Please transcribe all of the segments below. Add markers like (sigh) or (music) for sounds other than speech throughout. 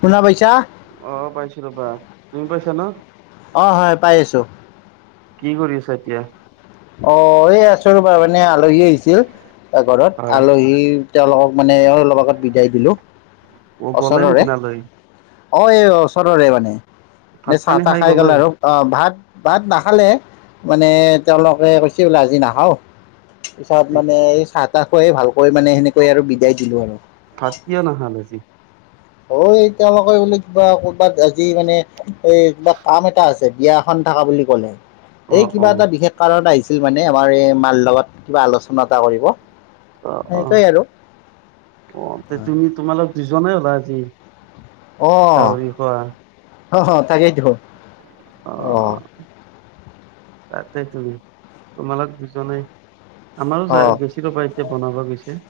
শুনা পাইছা অ পাইছোঁ ৰবা তুমি পাইছা ন অ হয় পাই আছোঁ কি কৰি আছা এতিয়া অ এই আছো ৰবা মানে আলহী আহিছিল ঘৰত হয় আলহী তেওঁলোকক মানে অলপ আগত বিদায় দিলো অ গ'লে নেকি ওচৰৰে নালৈ অ এই ওচৰৰে মানে এ ভাত চাহ পানী তাহ খাই গ'লে গ'ল আৰু অ ভাত ভাত নাখালে মানে তেওঁলোকে কৈছে বোলে আজি নাখাওঁ পিছত মানে এই চাহ তাহ খোৱাই ভালকৈ মানে সেনেকৈ আৰু বিদায় দিলো আৰু থাকিয় নাহাল আজি অ এই তেওঁলোকে বোলে কিবা ক'ৰবাত আজি মানে এই কিবা কাম এটা আছে বিয়া এখন থকা বুলি ক'লে অ এই অ কিবা এটা বিশেষ কাৰণ আহিছিল মানে আমাৰ এই মালদত কিবা আলোচনা এটা কৰিব। অ অ সেনেকেই আৰু অ তে তুমি তোমালোক দুজনে হ'লা আজি। অ গাহৰি খোৱা তাকেইটো অ আহ তাতে তুমি তোমালাক দুজনে আমাৰো যা অ'। গছ ৰবা এতিয়া বনাব গৈছে।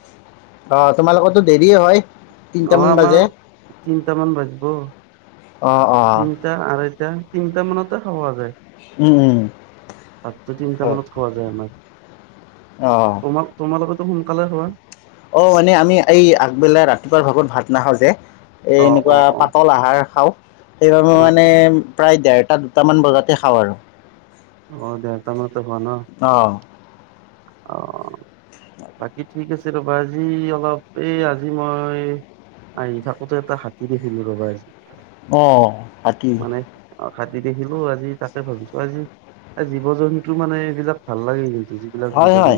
অ তোমাৰ লগতো দেৰি হয়। অঁ তিনটামান আমাৰ বাজে তিনিটামান বাজিব। অঁ অঁ তিনিটা আঢায়টা তিনিটা মানতে খোৱা যায়। উম, উম। ভাতটো তিনটা হয় মানত খোৱা যায় আমাৰ অ তোমাক তোমাৰ লগতো সোনকালে হয়। অ মানে আমি এই আগবেলা ৰাতিপুৱা ভাগত ভাত নাখাওঁ যে। এ অ অ এনেকুৱা অ পাতল আহাৰ খাওঁ সেইবাবে অ মানে। প্ৰায় ডেৰটা দুটামান বজাতে খাওঁ আৰু অ দেহতা মই ত খোৱা ন অ- অ- বাকী ঠিক আছে ৰবা আজি অলপ এই আজি মই। আহি থাকোতে এটা হাতী, দেখিলো ৰ'বা আজি অ হাতী, অ হাতী দেখিলো আজি তাকে ভাবিছো আজি। এই জীৱ জন্তু মানে এইবিলাক ভাল লাগে জন্তু যি যিবিলাক জীৱ হয় হয়।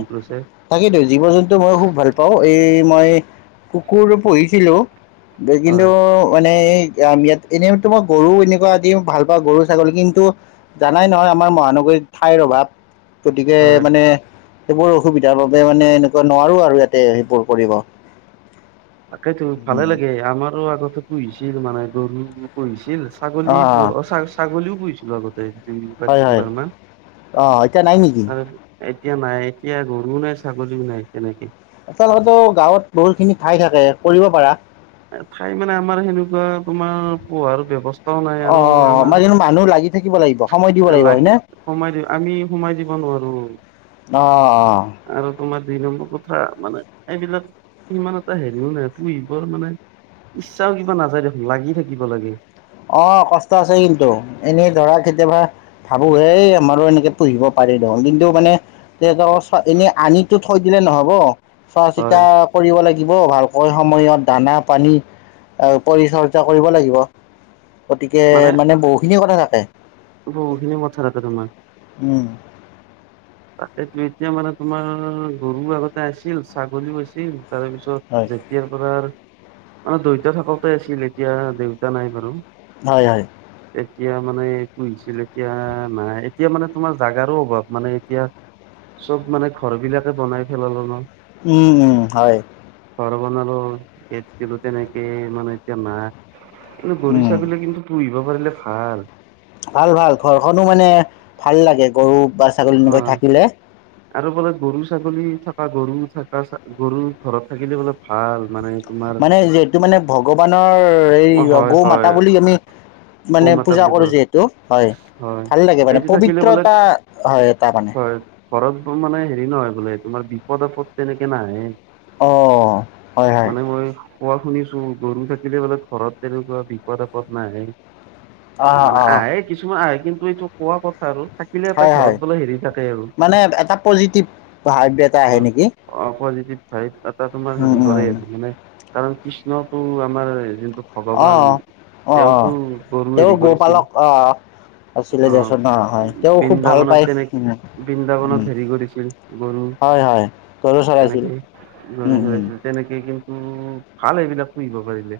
তাকেইেতো জীৱ -জন্তু মই খুব ভাল পাওঁ এই মই কুকুৰ, পুহিছিলো। দে দেখিলো হয় মানে এই ম ইয়াত এনেইতো মই গৰু এ, নেকুৱা দি ভাল পাওঁ গৰু, ছাগলী, কিন্তু- জানাই নহয় আমাৰ মহানগৰীত ঠাইৰ অভাৱ গতিকে হয় মানে। সেইবোৰ অসুবিধাৰ বাবে মানে এনেকুৱা নোৱাৰো আৰু ইয়াতে সেইবোৰ কৰিব। তাকেইতো ভালে লাগে আমাৰো আগতে পুহিছিল মানে গৰু পুহিছিল। ছাগলী অ', প ছাগলীও পুহিছিলোঁ। আগতে দুই বাাৰ হয়, হয় তিনিবাৰমান অ এতিয়া নাই নেকি? এতিয়া নাই এতিয়া গৰুও, নাই ছাগলীও নাই তেনেকে আচলোকো গাঁৱত বহুত খিনি ঠাই থাকে কৰিব পাৰা। ঠাই মানে আমাৰ সেনেকুৱা তোমাৰ পো়াৰ ব্যৱস্থা নাই আৰু অ', আমাৰ কিন্তু মানুহ লাগি থাকিব লাগিব সময় দিব আমাৰ লাগিব হয়নে? লাগি সমমাই দিওঁ। আমি সোমাই দিব নোৱাৰো। অঁ অঁ আৰু তোমাৰ দুই নম্বৰ কথা মানে এইবিলাক। ইমান এটা হেৰিও নাই তোৰ বৰ মানে ইচ্ছাও কিবা নাযায় দেখোন লাগি থাকিব লাগে। অ কষ্ট আছে কিন্তু এনেই ধৰা কেতিয়াবা। ভাবো হে আমাৰো এনেকে পুহিব পাৰি ন কিন্তু মানে। তেহতক চ এনেই আনিতো থৈ দিলে নহব চোৱা চিতা হয় কৰিব লাগিব ভালকৈ সময়ত দানা- পানী পৰিচৰ্যা কৰিব লাগিব। গতিকে মানে বহুখিনিয়ি কথা থাকে। (unintelligible) মথা ৰাখে তোমাৰ। উম। তাতে এতিয়া মানে তোমাৰ গৰু আগতে আছিল ছাগলীও আছিল তাৰপিছত- হয়, ত' যেতিয়াৰ পৰা মানে দেউতা থাকোতে আছিল এতিয়া দেউতা নাই বাৰু। হয় হয়। এতিয়া মানে পুহিছিল এতিয়া নাই, এতিয়া মানে তোমাৰ জাগাৰো অভাৱ মানে। এতিয়া চব মানে ঘৰ বিলাকে বনাই পেলালো ন। উমঁ উমঁ, হয়। ঘৰ বনালো এইত কিন্তু তেনেকে মানে এতিয়া নাই। কিন্তু গৰু উম, ছাগলী কিন্তু পুহিব পাৰিলে ভাল। ভাল ভাল ঘৰখনো মানে ভাল লাগে গৰু বা ছাগলী এনেকৈ হয় থাকিলে। আৰু বোলে গৰু-ছাগলী থকা গৰু থকা গৰু ঘৰত থাকিলে বোলে- ভাল মানে- তোমাৰ মানে এইটো মানে ভগৱানৰ এই হয় গৌ হয় মাতা বুলি আমি- মানে গৌমাতা পূজা বুলি কৰোঁ কয় যিহেতু হয়। ভাল লাগে মানে এইটো থাকিলে বোলে পবিত্ৰতা হয় এটা মানে। হয় ঘৰত মানে হেৰি নহয় বোলে তোমাৰ বিপদ আপদ তেনেকে নাহে। অঁ হয় হয় মানে মই কোৱা শুনিছো গৰু থাকিলে বোলে- ঘৰত তেনেকুৱা বিপদ আপদ নাহে, এ অঁ মানে অঁ আহে- কিছুমান আহে কিন্তু এইটো কোৱা কথা আৰু থাকে- পিনে এটা হয় হয় ঘৰত বোলে হেৰি থাকে আৰু মানে এটা পজিটিভ ভাইব এটা আহে অ'। নেকি অ' পজিটিভ ভাই এটা তোমাৰ হেৰি কৰে মানে- কাৰণ কৃষ্ণটো আমাৰ- ভগৱান অঁ অঁ অঁ তেওঁতো গৰু তেওঁ হেৰি গোপালক অঁ কৰিছিল- আছিলে অহ' দিয়াচোন অঁ হয় তেওঁ খুব ভাল পায় বৃন্দাবনত তেনেকে উম, উম। বৃন্দাবনত হেৰি কৰিছিল। গৰু হয় হয়, গৰু চৰাইছিল, তেনেকে গৰু উম উম। চৰাইছিল তেনেকে কিন্তু ভাল এইবিলাক পুহিব পাৰিলে।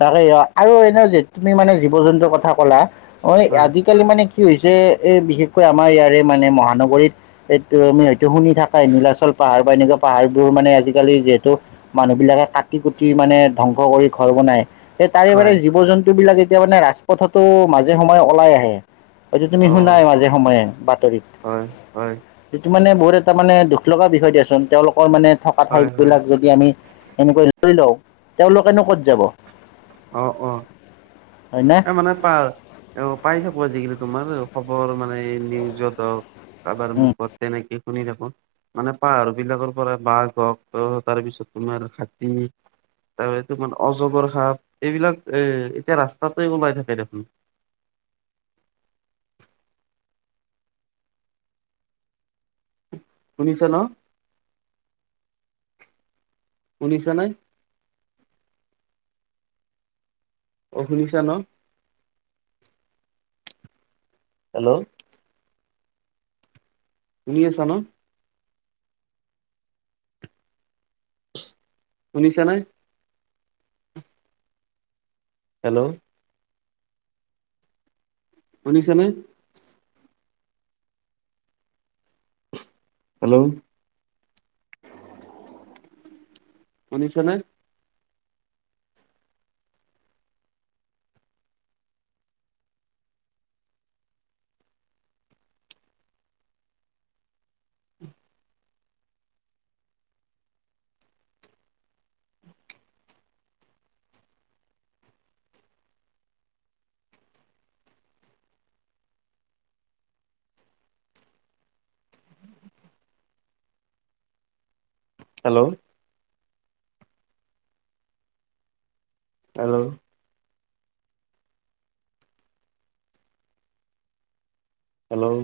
তাকে আৰু এনে যে তুমি মানে জীৱ-জন্তুৰ কথা কলা অ' আদি- হয় আজিকালি মানে কি হৈছে এ বিশেষকৈ আমাৰ ইয়াৰে মানে মহানগৰীত- সেইটো আমি হয়তো শুনি থাকাই নিলাচল পাহাৰ বা এনেকা- পাহাৰবোৰ মানে আজিকালি যিহেতু মানুহবিলাকে কাটি কুটি মানে ধ্বংস কৰি ঘৰ বনায়। সেই তাৰে মানে হয় জীৱ-জন্তু বিলাক এতিয়া মানে ৰাজপথতো মাজে সময়ে ওলাই আহে। এইটো তুমি অ শুনাই মাজে সময়ে বাতৰিত। হয় হয় সেইটো মানে বহুত এটা মানে দুখ লগা বিষয় দিয়াচোন তেওঁলোকৰ মানে থকা হয় ঠাই হয় বিলাক য- আমি এনেকৈ লৈ লওঁ তেওঁলোকেনো ক'ত যাব। অ' অ'। হয় না। এ মানে পাৰ পাই থাকো আজিকালি তোমাৰ খবৰ মানে নিউজত হওক- কাবাৰ মুখত তেনেকে- শুনি থাকো মানে পাহাৰ বিলাকৰ পৰা বাঘ হওক তাৰ পিছত তোমাৰ হাতী- তাৰ পিছত তোমাৰ অজগৰ সাপ এইবিলাক এ এতিয়া ৰাস্তাটে ওলাই থাকে দেখোন। শুনিছা ন, শুনিছা নাই? অ' শুনিছা ন? হেল্ল'। শুনি আছা ন? শুনিছা নাই হেল্ল' শুনিছানে? হেল্ল' শুনিছানে? Hello hello hello